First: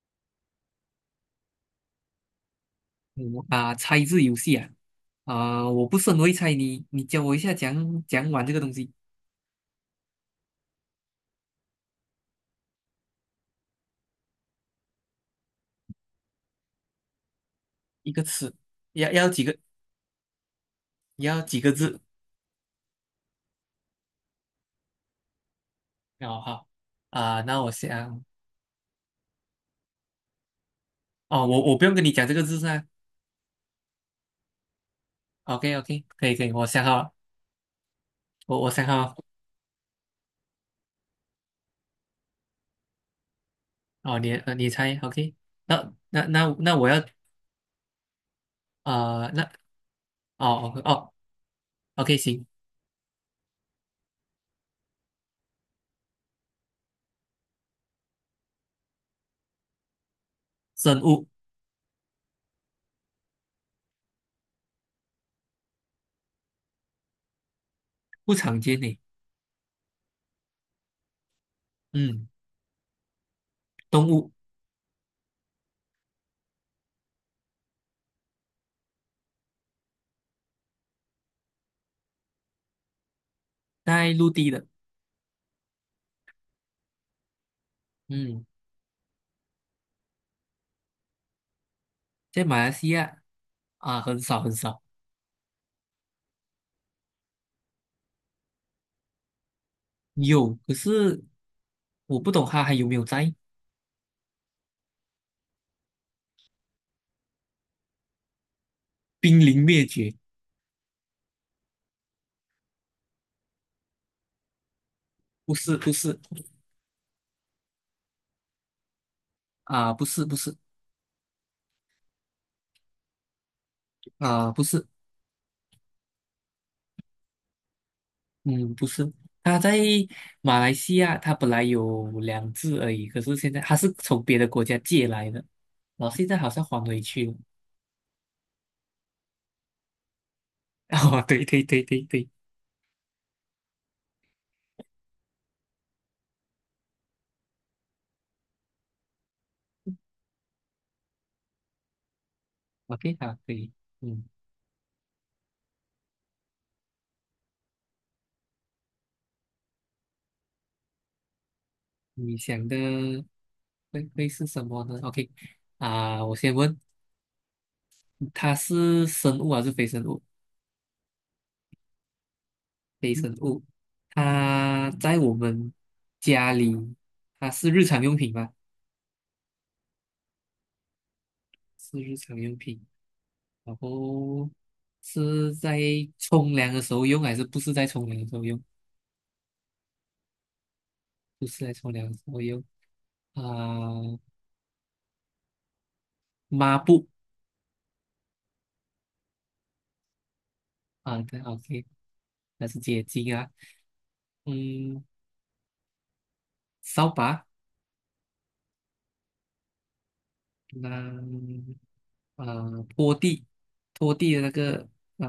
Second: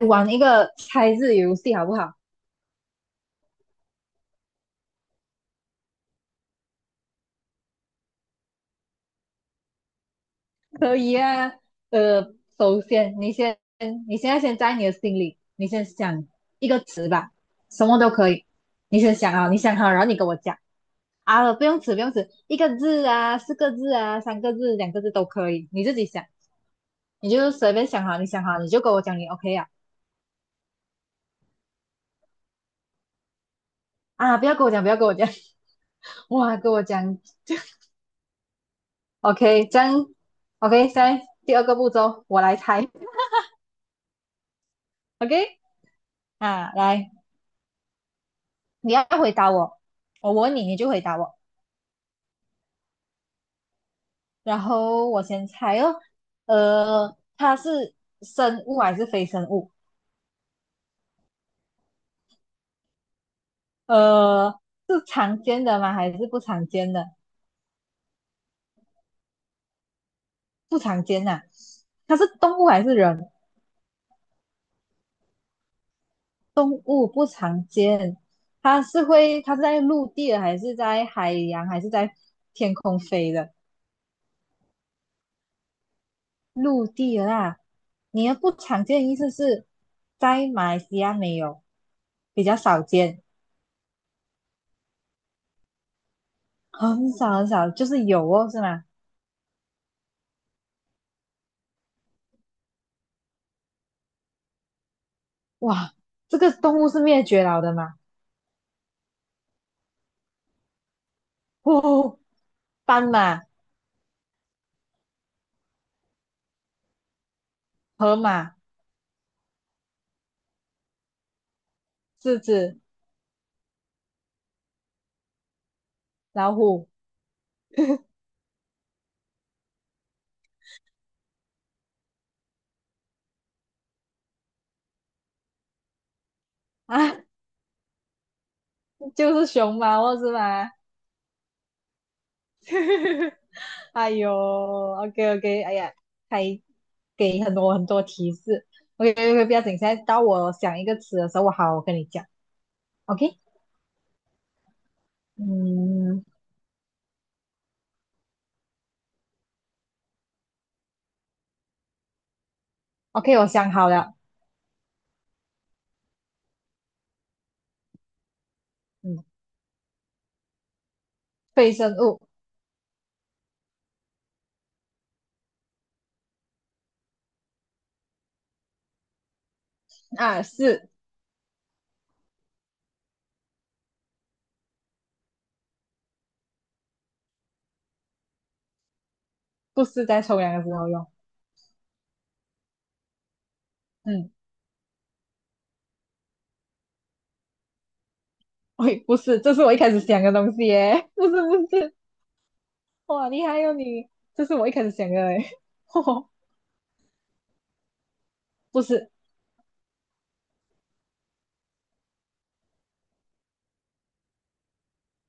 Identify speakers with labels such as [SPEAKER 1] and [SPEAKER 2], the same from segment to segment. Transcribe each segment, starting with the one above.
[SPEAKER 1] 玩一个猜字游戏好不好？
[SPEAKER 2] 嗯啊，猜字游戏啊，啊、我不是很会猜你，你教我一下讲讲玩这个东西，
[SPEAKER 1] 可以啊。呃，首先你先，你现在先在你的心里，你先想一个词吧，什么都
[SPEAKER 2] 一个
[SPEAKER 1] 可以。
[SPEAKER 2] 词，
[SPEAKER 1] 你
[SPEAKER 2] 要
[SPEAKER 1] 先
[SPEAKER 2] 要
[SPEAKER 1] 想
[SPEAKER 2] 几
[SPEAKER 1] 啊，你
[SPEAKER 2] 个
[SPEAKER 1] 想好，然后你跟我讲啊，
[SPEAKER 2] 几
[SPEAKER 1] 不
[SPEAKER 2] 个
[SPEAKER 1] 用词，
[SPEAKER 2] 字？
[SPEAKER 1] 不用词，一个字啊，四个字啊，三个字，两个字都可以，你自己想，
[SPEAKER 2] 哦好，
[SPEAKER 1] 你
[SPEAKER 2] 啊、
[SPEAKER 1] 就
[SPEAKER 2] 那我
[SPEAKER 1] 随便想好，
[SPEAKER 2] 想，
[SPEAKER 1] 你想好你就跟我讲，你 OK 啊。
[SPEAKER 2] 哦我不用跟你讲这个字噻。
[SPEAKER 1] 啊，不要跟我讲，不要跟我讲，
[SPEAKER 2] o k OK，可以可以，
[SPEAKER 1] 哇，
[SPEAKER 2] 我
[SPEAKER 1] 跟我
[SPEAKER 2] 想好了，
[SPEAKER 1] 讲
[SPEAKER 2] 我想好了，
[SPEAKER 1] ，OK,这样，OK,现在第二个步骤我来猜
[SPEAKER 2] 哦你你猜 OK，
[SPEAKER 1] ，OK,
[SPEAKER 2] 那那那
[SPEAKER 1] 啊，
[SPEAKER 2] 那我要
[SPEAKER 1] 来，你要
[SPEAKER 2] 啊，
[SPEAKER 1] 回
[SPEAKER 2] 那
[SPEAKER 1] 答我，哦我问你，
[SPEAKER 2] 哦
[SPEAKER 1] 你
[SPEAKER 2] 哦
[SPEAKER 1] 就回
[SPEAKER 2] 哦
[SPEAKER 1] 答我。
[SPEAKER 2] OK 行，
[SPEAKER 1] 然后我先猜哦，它是生物还是非生物？
[SPEAKER 2] 生物
[SPEAKER 1] 呃，是常见的吗？还是不常见的？
[SPEAKER 2] 不常见呢，
[SPEAKER 1] 不常见呐、它是
[SPEAKER 2] 嗯，
[SPEAKER 1] 动物还是人？
[SPEAKER 2] 动物
[SPEAKER 1] 动物不常见。它是会，它是在陆地的，还是在海洋，还是在天空飞的？
[SPEAKER 2] 在陆地的，
[SPEAKER 1] 陆地的啦。你的
[SPEAKER 2] 嗯，
[SPEAKER 1] 不常见的意思是在马来西亚没有，
[SPEAKER 2] 在
[SPEAKER 1] 比较
[SPEAKER 2] 马来
[SPEAKER 1] 少
[SPEAKER 2] 西亚
[SPEAKER 1] 见。
[SPEAKER 2] 啊、很少很少。
[SPEAKER 1] 哦很少很少，就是有哦，是吗？
[SPEAKER 2] 有，可是我不懂它还有没有在，
[SPEAKER 1] 哇，这个动物是灭绝了的嘛？
[SPEAKER 2] 濒临灭绝，
[SPEAKER 1] 哦，斑马、
[SPEAKER 2] 不是不是
[SPEAKER 1] 河马、
[SPEAKER 2] 啊、不是不是
[SPEAKER 1] 狮子、
[SPEAKER 2] 啊、不是，
[SPEAKER 1] 老虎
[SPEAKER 2] 嗯不是，他在马来西亚，他本来有两只而已，可是现在他是从别的国家借来的，然后现在好像还回
[SPEAKER 1] 啊，
[SPEAKER 2] 去了。
[SPEAKER 1] 就是熊猫哦，是吗？
[SPEAKER 2] 哦，对对对对对
[SPEAKER 1] 哎呦，OK OK,哎呀，还给很多很多提示。OK OK,不要紧，现在到我想一个词的时候，我好，我跟你讲。
[SPEAKER 2] ，OK 好，
[SPEAKER 1] OK,
[SPEAKER 2] 可以，嗯，
[SPEAKER 1] 嗯
[SPEAKER 2] 你想的
[SPEAKER 1] ，OK,我想好
[SPEAKER 2] 会
[SPEAKER 1] 了，
[SPEAKER 2] 会是什么呢？OK 啊、我先问，它是
[SPEAKER 1] 嗯，
[SPEAKER 2] 生物还是非生物？
[SPEAKER 1] 非生物
[SPEAKER 2] 非生物，它在我们家里，它是日常用品吧？
[SPEAKER 1] 啊，是
[SPEAKER 2] 是日常用品，然后是在冲凉的时候用，还是不是在冲凉的时候用？
[SPEAKER 1] 不是在冲凉的时候用？
[SPEAKER 2] 不是在冲凉的时候用啊、
[SPEAKER 1] 嗯。
[SPEAKER 2] 抹布
[SPEAKER 1] 喂，不是，这是我一开始想的东西耶，
[SPEAKER 2] 啊，
[SPEAKER 1] 不是
[SPEAKER 2] 对
[SPEAKER 1] 不
[SPEAKER 2] ，OK，
[SPEAKER 1] 是，
[SPEAKER 2] 那是洁
[SPEAKER 1] 哇，
[SPEAKER 2] 净
[SPEAKER 1] 厉
[SPEAKER 2] 啊，
[SPEAKER 1] 害哟、你，这是我一开始
[SPEAKER 2] 嗯，
[SPEAKER 1] 想的哎，哦
[SPEAKER 2] 扫把，
[SPEAKER 1] 不是，
[SPEAKER 2] 那啊、拖地，拖地的那个啊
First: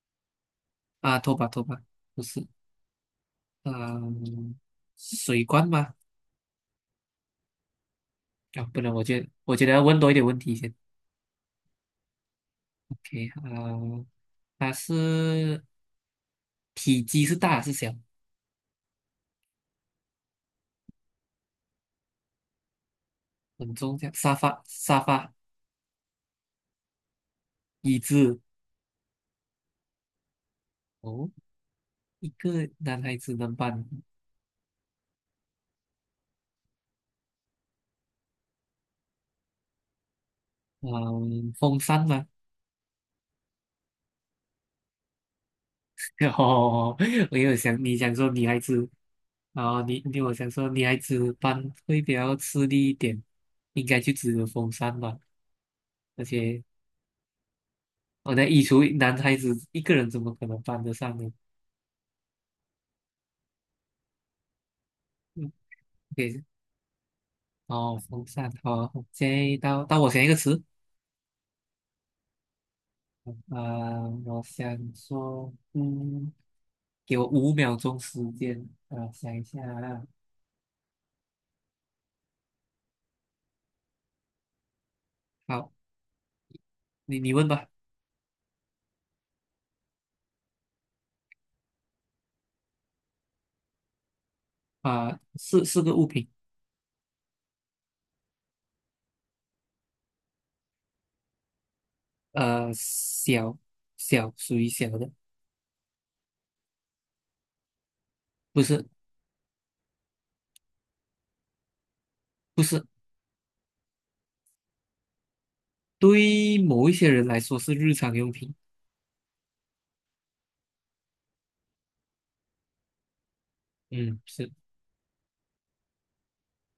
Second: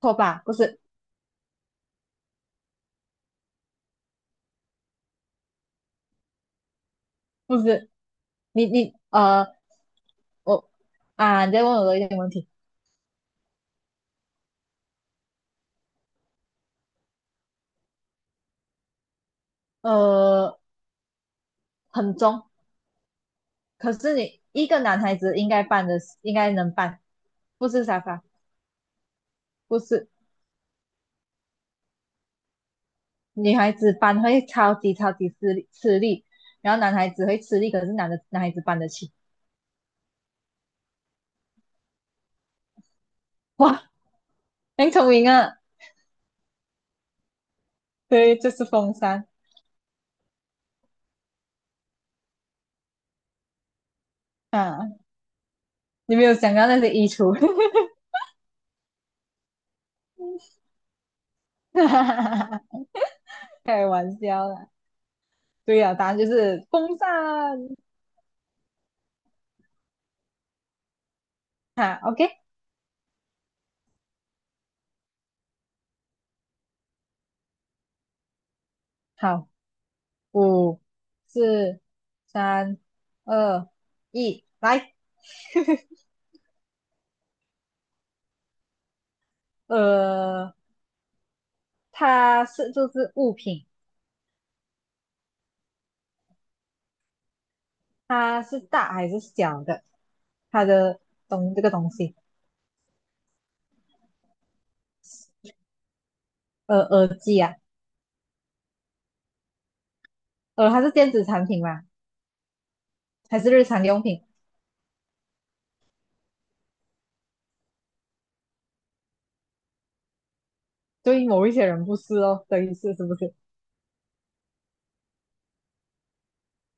[SPEAKER 1] 拖把，不是
[SPEAKER 2] 啊，拖把拖把不是啊、水罐吗？
[SPEAKER 1] 不是，
[SPEAKER 2] 啊，
[SPEAKER 1] 你
[SPEAKER 2] 不能，
[SPEAKER 1] 你
[SPEAKER 2] 我觉得
[SPEAKER 1] 呃，
[SPEAKER 2] 我觉得要问多一点问题
[SPEAKER 1] 我
[SPEAKER 2] 先。
[SPEAKER 1] 啊，你在问我的一点问题，
[SPEAKER 2] OK，啊、它是体积是大是小？
[SPEAKER 1] 呃，很重，
[SPEAKER 2] 很
[SPEAKER 1] 可
[SPEAKER 2] 重，这样
[SPEAKER 1] 是
[SPEAKER 2] 沙
[SPEAKER 1] 你
[SPEAKER 2] 发
[SPEAKER 1] 一个
[SPEAKER 2] 沙
[SPEAKER 1] 男孩
[SPEAKER 2] 发
[SPEAKER 1] 子应该办的，应该能办，不是
[SPEAKER 2] 椅
[SPEAKER 1] 沙发，
[SPEAKER 2] 子
[SPEAKER 1] 不是
[SPEAKER 2] 哦，一个男孩子能
[SPEAKER 1] 女孩
[SPEAKER 2] 搬，
[SPEAKER 1] 子搬会超级超级吃力吃力，然后男孩子会吃力，可是男的男孩子搬得起，
[SPEAKER 2] 嗯、风扇吗？
[SPEAKER 1] 哇，很聪明啊，
[SPEAKER 2] 哦，我有想你想说
[SPEAKER 1] 对，
[SPEAKER 2] 女
[SPEAKER 1] 就
[SPEAKER 2] 孩
[SPEAKER 1] 是
[SPEAKER 2] 子，
[SPEAKER 1] 风扇
[SPEAKER 2] 然后你我想说女孩子搬会比较吃力一点，应该就只有风扇
[SPEAKER 1] 啊。
[SPEAKER 2] 吧。
[SPEAKER 1] 你
[SPEAKER 2] 而
[SPEAKER 1] 没有想
[SPEAKER 2] 且
[SPEAKER 1] 到那些衣橱
[SPEAKER 2] 我在移除男孩子一个人怎么可能搬得上呢？
[SPEAKER 1] 开玩笑啦。
[SPEAKER 2] 嗯
[SPEAKER 1] 对呀、答案就
[SPEAKER 2] ，OK，
[SPEAKER 1] 是风扇啊。
[SPEAKER 2] 哦，风扇，好，OK，到我想一个词，
[SPEAKER 1] 哈，OK,
[SPEAKER 2] 我想说，嗯，给我五秒钟时间，想一
[SPEAKER 1] 好，
[SPEAKER 2] 下啊，
[SPEAKER 1] 五、四、三、二、一，来。
[SPEAKER 2] 好，你问吧，
[SPEAKER 1] 呃，它是就是物品，
[SPEAKER 2] 啊、是个物品，
[SPEAKER 1] 它是大还是小的？它的东这个东西，
[SPEAKER 2] 小属于小的，
[SPEAKER 1] 呃，耳机啊，
[SPEAKER 2] 不是
[SPEAKER 1] 它是电子产品吗？
[SPEAKER 2] 不是，
[SPEAKER 1] 还是日常用品？
[SPEAKER 2] 对于某一些人来说是日常用品，
[SPEAKER 1] 对于某一些人不是哦，等于是是不是？
[SPEAKER 2] 嗯，是，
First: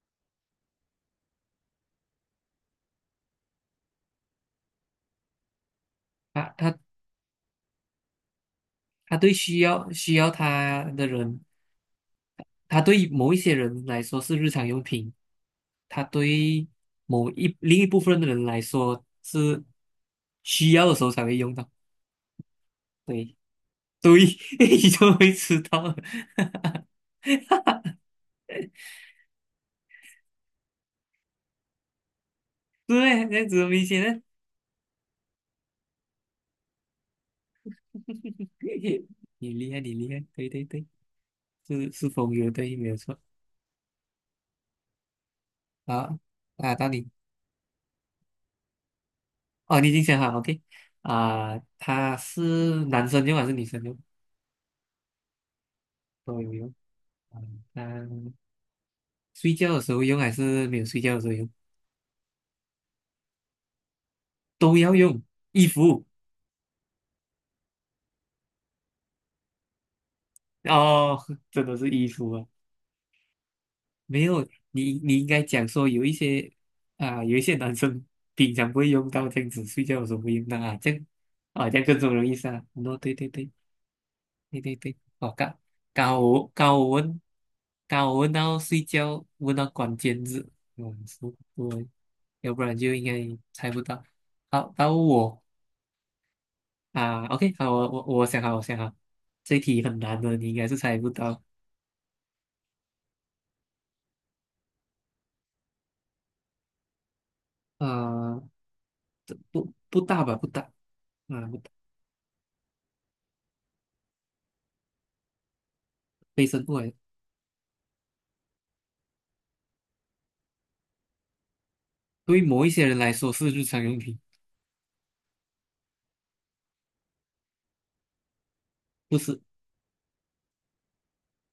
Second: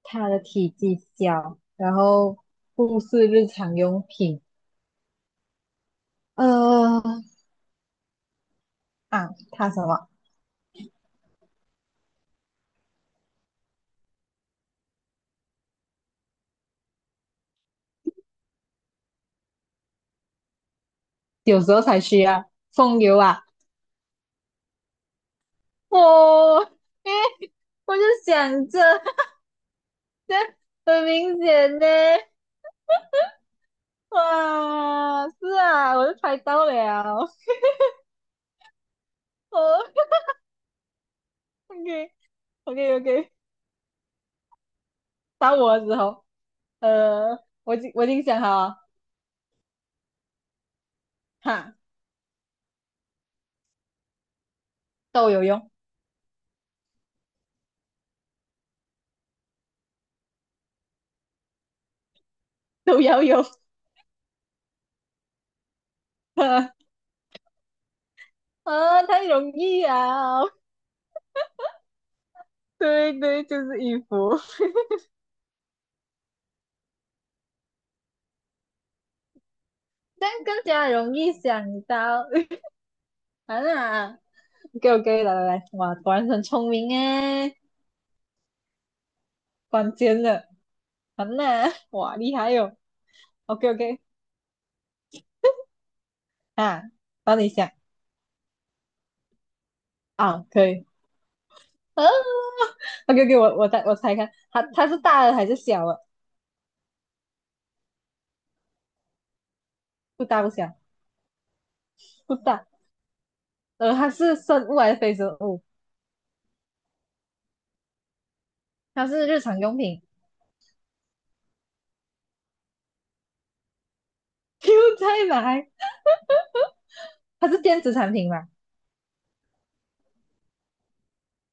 [SPEAKER 1] 它的体积小，然后不是日常用品。
[SPEAKER 2] 他
[SPEAKER 1] 呃，
[SPEAKER 2] 他
[SPEAKER 1] 啊，
[SPEAKER 2] 对需
[SPEAKER 1] 他什
[SPEAKER 2] 要
[SPEAKER 1] 么？
[SPEAKER 2] 需要他的人它对某一些人来说是日常用品，它对某一另一部分的人来说是需要的时候才会用
[SPEAKER 1] 有
[SPEAKER 2] 到。
[SPEAKER 1] 时候才需要风油
[SPEAKER 2] 对，
[SPEAKER 1] 啊。
[SPEAKER 2] 对，你就会知道了。
[SPEAKER 1] 哦，诶，我就想着很明显呢。
[SPEAKER 2] 对，这样子很明显的。
[SPEAKER 1] 哇，是啊，我就猜到了。
[SPEAKER 2] 你
[SPEAKER 1] 哦
[SPEAKER 2] 厉害，你厉害，对对对，是风流，对，没有
[SPEAKER 1] ，OK，OK，OK，
[SPEAKER 2] 错。
[SPEAKER 1] 到我的时
[SPEAKER 2] 好，
[SPEAKER 1] 候，
[SPEAKER 2] 啊，到你，
[SPEAKER 1] 呃，我已经想好了
[SPEAKER 2] 哦，你已经想好，OK，啊，
[SPEAKER 1] 哈，
[SPEAKER 2] 他是男生用还是女生用？
[SPEAKER 1] 都有用，
[SPEAKER 2] 都有用。啊，那睡觉的时候用还是没有睡觉的时候用？
[SPEAKER 1] 都要用。
[SPEAKER 2] 都要用衣服
[SPEAKER 1] 啊，太容易啊！
[SPEAKER 2] 哦，真的是衣服啊！
[SPEAKER 1] 对对，就是衣
[SPEAKER 2] 没
[SPEAKER 1] 服，
[SPEAKER 2] 有，你你应该讲说有一些啊，有一些男生平常不会用到这样子，睡觉的时 候
[SPEAKER 1] 这
[SPEAKER 2] 会
[SPEAKER 1] 样
[SPEAKER 2] 用到
[SPEAKER 1] 更
[SPEAKER 2] 啊，
[SPEAKER 1] 加
[SPEAKER 2] 这样
[SPEAKER 1] 容易
[SPEAKER 2] 啊，这
[SPEAKER 1] 想
[SPEAKER 2] 样更
[SPEAKER 1] 到。
[SPEAKER 2] 容易 杀。喏，对对对
[SPEAKER 1] 啊啦
[SPEAKER 2] 对对
[SPEAKER 1] ，OK
[SPEAKER 2] 对，
[SPEAKER 1] OK,
[SPEAKER 2] 哦，
[SPEAKER 1] 来来来，哇，果
[SPEAKER 2] 刚
[SPEAKER 1] 然很
[SPEAKER 2] 我
[SPEAKER 1] 聪
[SPEAKER 2] 刚我
[SPEAKER 1] 明
[SPEAKER 2] 问，
[SPEAKER 1] 诶，
[SPEAKER 2] 刚我问到睡觉，问到
[SPEAKER 1] 关
[SPEAKER 2] 关
[SPEAKER 1] 键
[SPEAKER 2] 键
[SPEAKER 1] 了，
[SPEAKER 2] 字，嗯，是
[SPEAKER 1] 好啦，
[SPEAKER 2] 对，
[SPEAKER 1] 哇，厉害
[SPEAKER 2] 要不
[SPEAKER 1] 哟、
[SPEAKER 2] 然
[SPEAKER 1] 哦
[SPEAKER 2] 就应该猜
[SPEAKER 1] OK
[SPEAKER 2] 不
[SPEAKER 1] OK,
[SPEAKER 2] 到。好，到我
[SPEAKER 1] 啊，
[SPEAKER 2] 啊
[SPEAKER 1] 帮你
[SPEAKER 2] ，OK，
[SPEAKER 1] 想
[SPEAKER 2] 好，我想好，我想好，这题很难的，
[SPEAKER 1] 啊，
[SPEAKER 2] 你应
[SPEAKER 1] 可
[SPEAKER 2] 该是
[SPEAKER 1] 以。
[SPEAKER 2] 猜不到。
[SPEAKER 1] 啊，OK OK,我猜看，它它是大的还是小的？
[SPEAKER 2] 啊。不大
[SPEAKER 1] 不
[SPEAKER 2] 吧，
[SPEAKER 1] 大
[SPEAKER 2] 不
[SPEAKER 1] 不
[SPEAKER 2] 大，
[SPEAKER 1] 小，
[SPEAKER 2] 啊，不大，
[SPEAKER 1] 不大。它是生物还是非生物？
[SPEAKER 2] 卫生过来，
[SPEAKER 1] 它是日常用品。
[SPEAKER 2] 对某一些人来说是日常用品，
[SPEAKER 1] 又再来，它是电子产品嘛？
[SPEAKER 2] 不是，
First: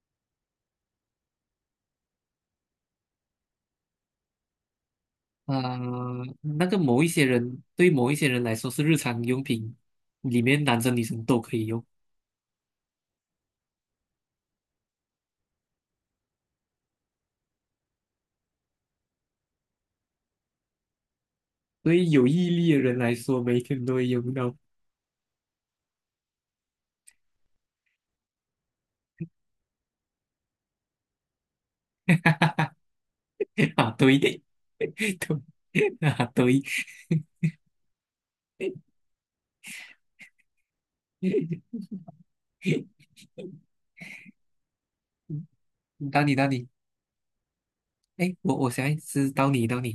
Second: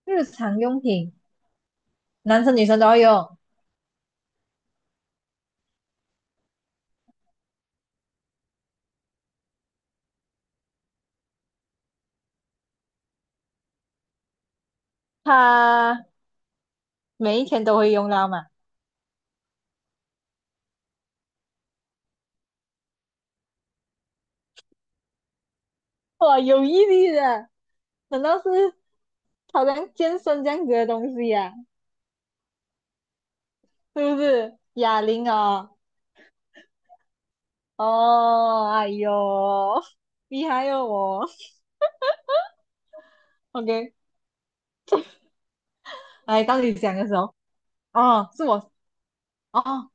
[SPEAKER 1] 日常用品，男生女生都要用。
[SPEAKER 2] 啊、那个某一些人对某一些人来说是日常用品，里面男生女生都可以用，
[SPEAKER 1] 它每一天都会用到嘛？
[SPEAKER 2] 对于有毅力的人来说，每天都会用到，
[SPEAKER 1] 哇，有毅力的，难道是好像健身这样子的东西呀、
[SPEAKER 2] 啊，
[SPEAKER 1] 是
[SPEAKER 2] 对，
[SPEAKER 1] 不
[SPEAKER 2] 对，
[SPEAKER 1] 是？哑铃啊？
[SPEAKER 2] 啊，对，
[SPEAKER 1] 哦，哎呦，厉害哦我。OK,
[SPEAKER 2] 到你，
[SPEAKER 1] 来
[SPEAKER 2] 到
[SPEAKER 1] 到
[SPEAKER 2] 你，
[SPEAKER 1] 你讲的时候，哦，
[SPEAKER 2] 哎，
[SPEAKER 1] 是
[SPEAKER 2] 我
[SPEAKER 1] 我，
[SPEAKER 2] 现在是到你，到
[SPEAKER 1] 哦
[SPEAKER 2] 你，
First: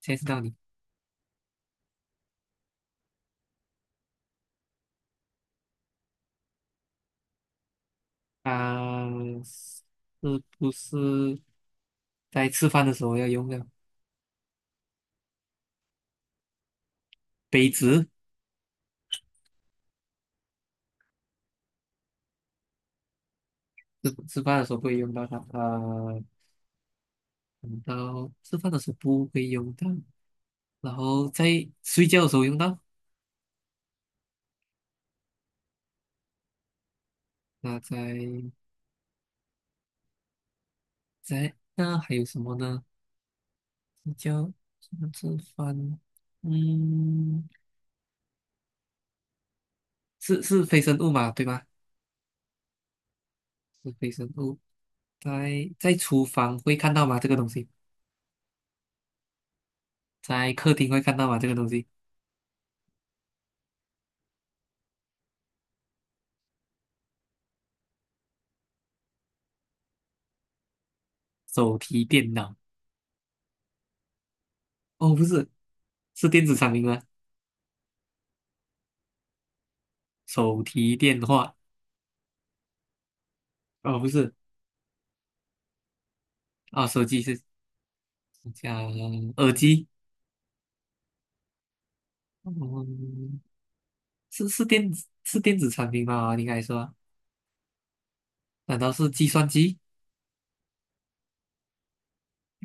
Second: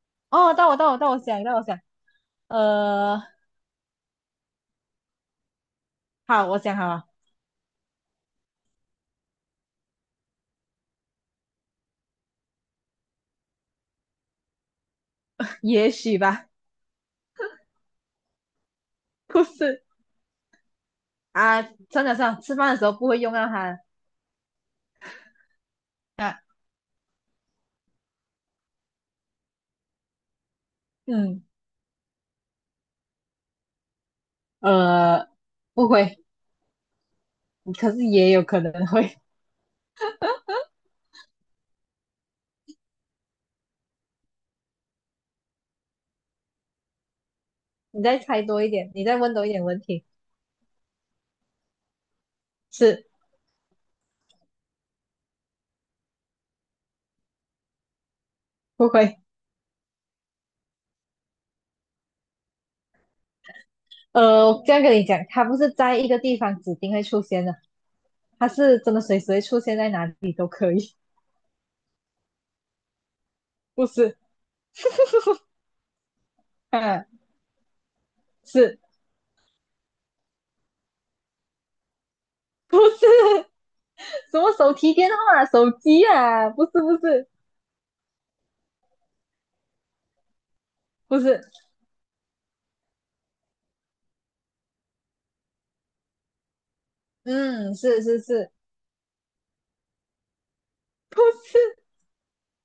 [SPEAKER 2] 现在是到
[SPEAKER 1] 哦，
[SPEAKER 2] 你，
[SPEAKER 1] 到我想，呃，好，我想好了，
[SPEAKER 2] 啊、是不是在吃饭的时候要用的
[SPEAKER 1] 也许吧，
[SPEAKER 2] 杯子？
[SPEAKER 1] 不是啊，算了算了，吃饭的时候不会用到它
[SPEAKER 2] 吃饭的时候不会用到它，
[SPEAKER 1] 啊，
[SPEAKER 2] 用到吃饭的时候不会用到，然后
[SPEAKER 1] 嗯，
[SPEAKER 2] 在睡觉的时候用到。
[SPEAKER 1] 呃，不会，
[SPEAKER 2] 那
[SPEAKER 1] 可是也有
[SPEAKER 2] 在
[SPEAKER 1] 可能会。
[SPEAKER 2] 那还有什么呢？睡觉、吃饭，嗯，
[SPEAKER 1] 你再猜多一点，你再问多一点问题，
[SPEAKER 2] 是非生物嘛，对吧？
[SPEAKER 1] 是
[SPEAKER 2] 是非生物，在厨房会看到吗？这个东西，
[SPEAKER 1] 不会。
[SPEAKER 2] 在客厅会看到吗？这个东西，
[SPEAKER 1] 我这样跟你讲，它不是在一个地方指定会出现的，它是真的随时会出现在哪里都可以，
[SPEAKER 2] 手提电脑。
[SPEAKER 1] 不是？
[SPEAKER 2] 哦，不是，是电子产品吗？
[SPEAKER 1] 嗯，是
[SPEAKER 2] 手提电话？
[SPEAKER 1] 不是
[SPEAKER 2] 哦，不 是，
[SPEAKER 1] 什么手提电话啊、手机啊？不是，
[SPEAKER 2] 啊、
[SPEAKER 1] 不
[SPEAKER 2] 手机
[SPEAKER 1] 是，
[SPEAKER 2] 是讲耳机。
[SPEAKER 1] 不是，
[SPEAKER 2] 嗯，是是电子是电子产品吗？应该说，
[SPEAKER 1] 嗯，是是是，
[SPEAKER 2] 难道是计算机？
[SPEAKER 1] 不是。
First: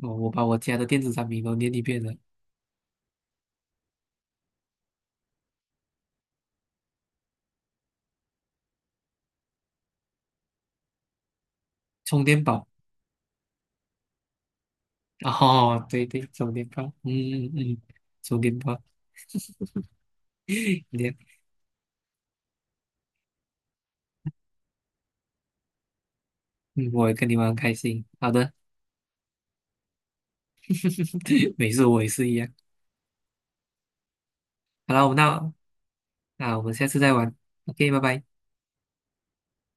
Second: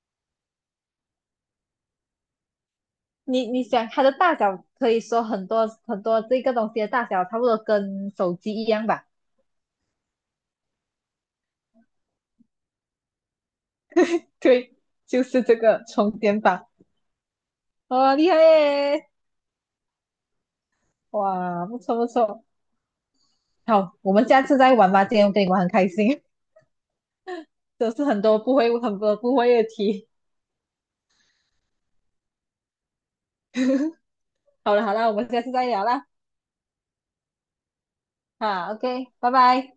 [SPEAKER 2] 哦，我把我家的电子产品都念一遍了，
[SPEAKER 1] 你你想它的大小，可以说很多很多这个东西的大小差不多跟手机一样吧？
[SPEAKER 2] 充电宝。
[SPEAKER 1] 对，就是这个
[SPEAKER 2] 哦，对
[SPEAKER 1] 充
[SPEAKER 2] 对，
[SPEAKER 1] 电
[SPEAKER 2] 充电
[SPEAKER 1] 宝，
[SPEAKER 2] 宝。嗯嗯嗯，
[SPEAKER 1] 哇、厉害
[SPEAKER 2] 充电宝。
[SPEAKER 1] 耶！
[SPEAKER 2] 你
[SPEAKER 1] 哇，不错不错，好，我们下次再玩吧。今天我跟你玩很开心，
[SPEAKER 2] 嗯，我也跟你玩很开
[SPEAKER 1] 都是
[SPEAKER 2] 心。
[SPEAKER 1] 很
[SPEAKER 2] 好
[SPEAKER 1] 多
[SPEAKER 2] 的，
[SPEAKER 1] 不会很多不会的题。
[SPEAKER 2] 没事，我也是一样。
[SPEAKER 1] 好了好
[SPEAKER 2] 好了，
[SPEAKER 1] 了，
[SPEAKER 2] 我
[SPEAKER 1] 我
[SPEAKER 2] 们
[SPEAKER 1] 们下次
[SPEAKER 2] 那
[SPEAKER 1] 再聊啦。
[SPEAKER 2] 我们下次再玩。OK，拜拜。
[SPEAKER 1] 啊，OK,拜拜。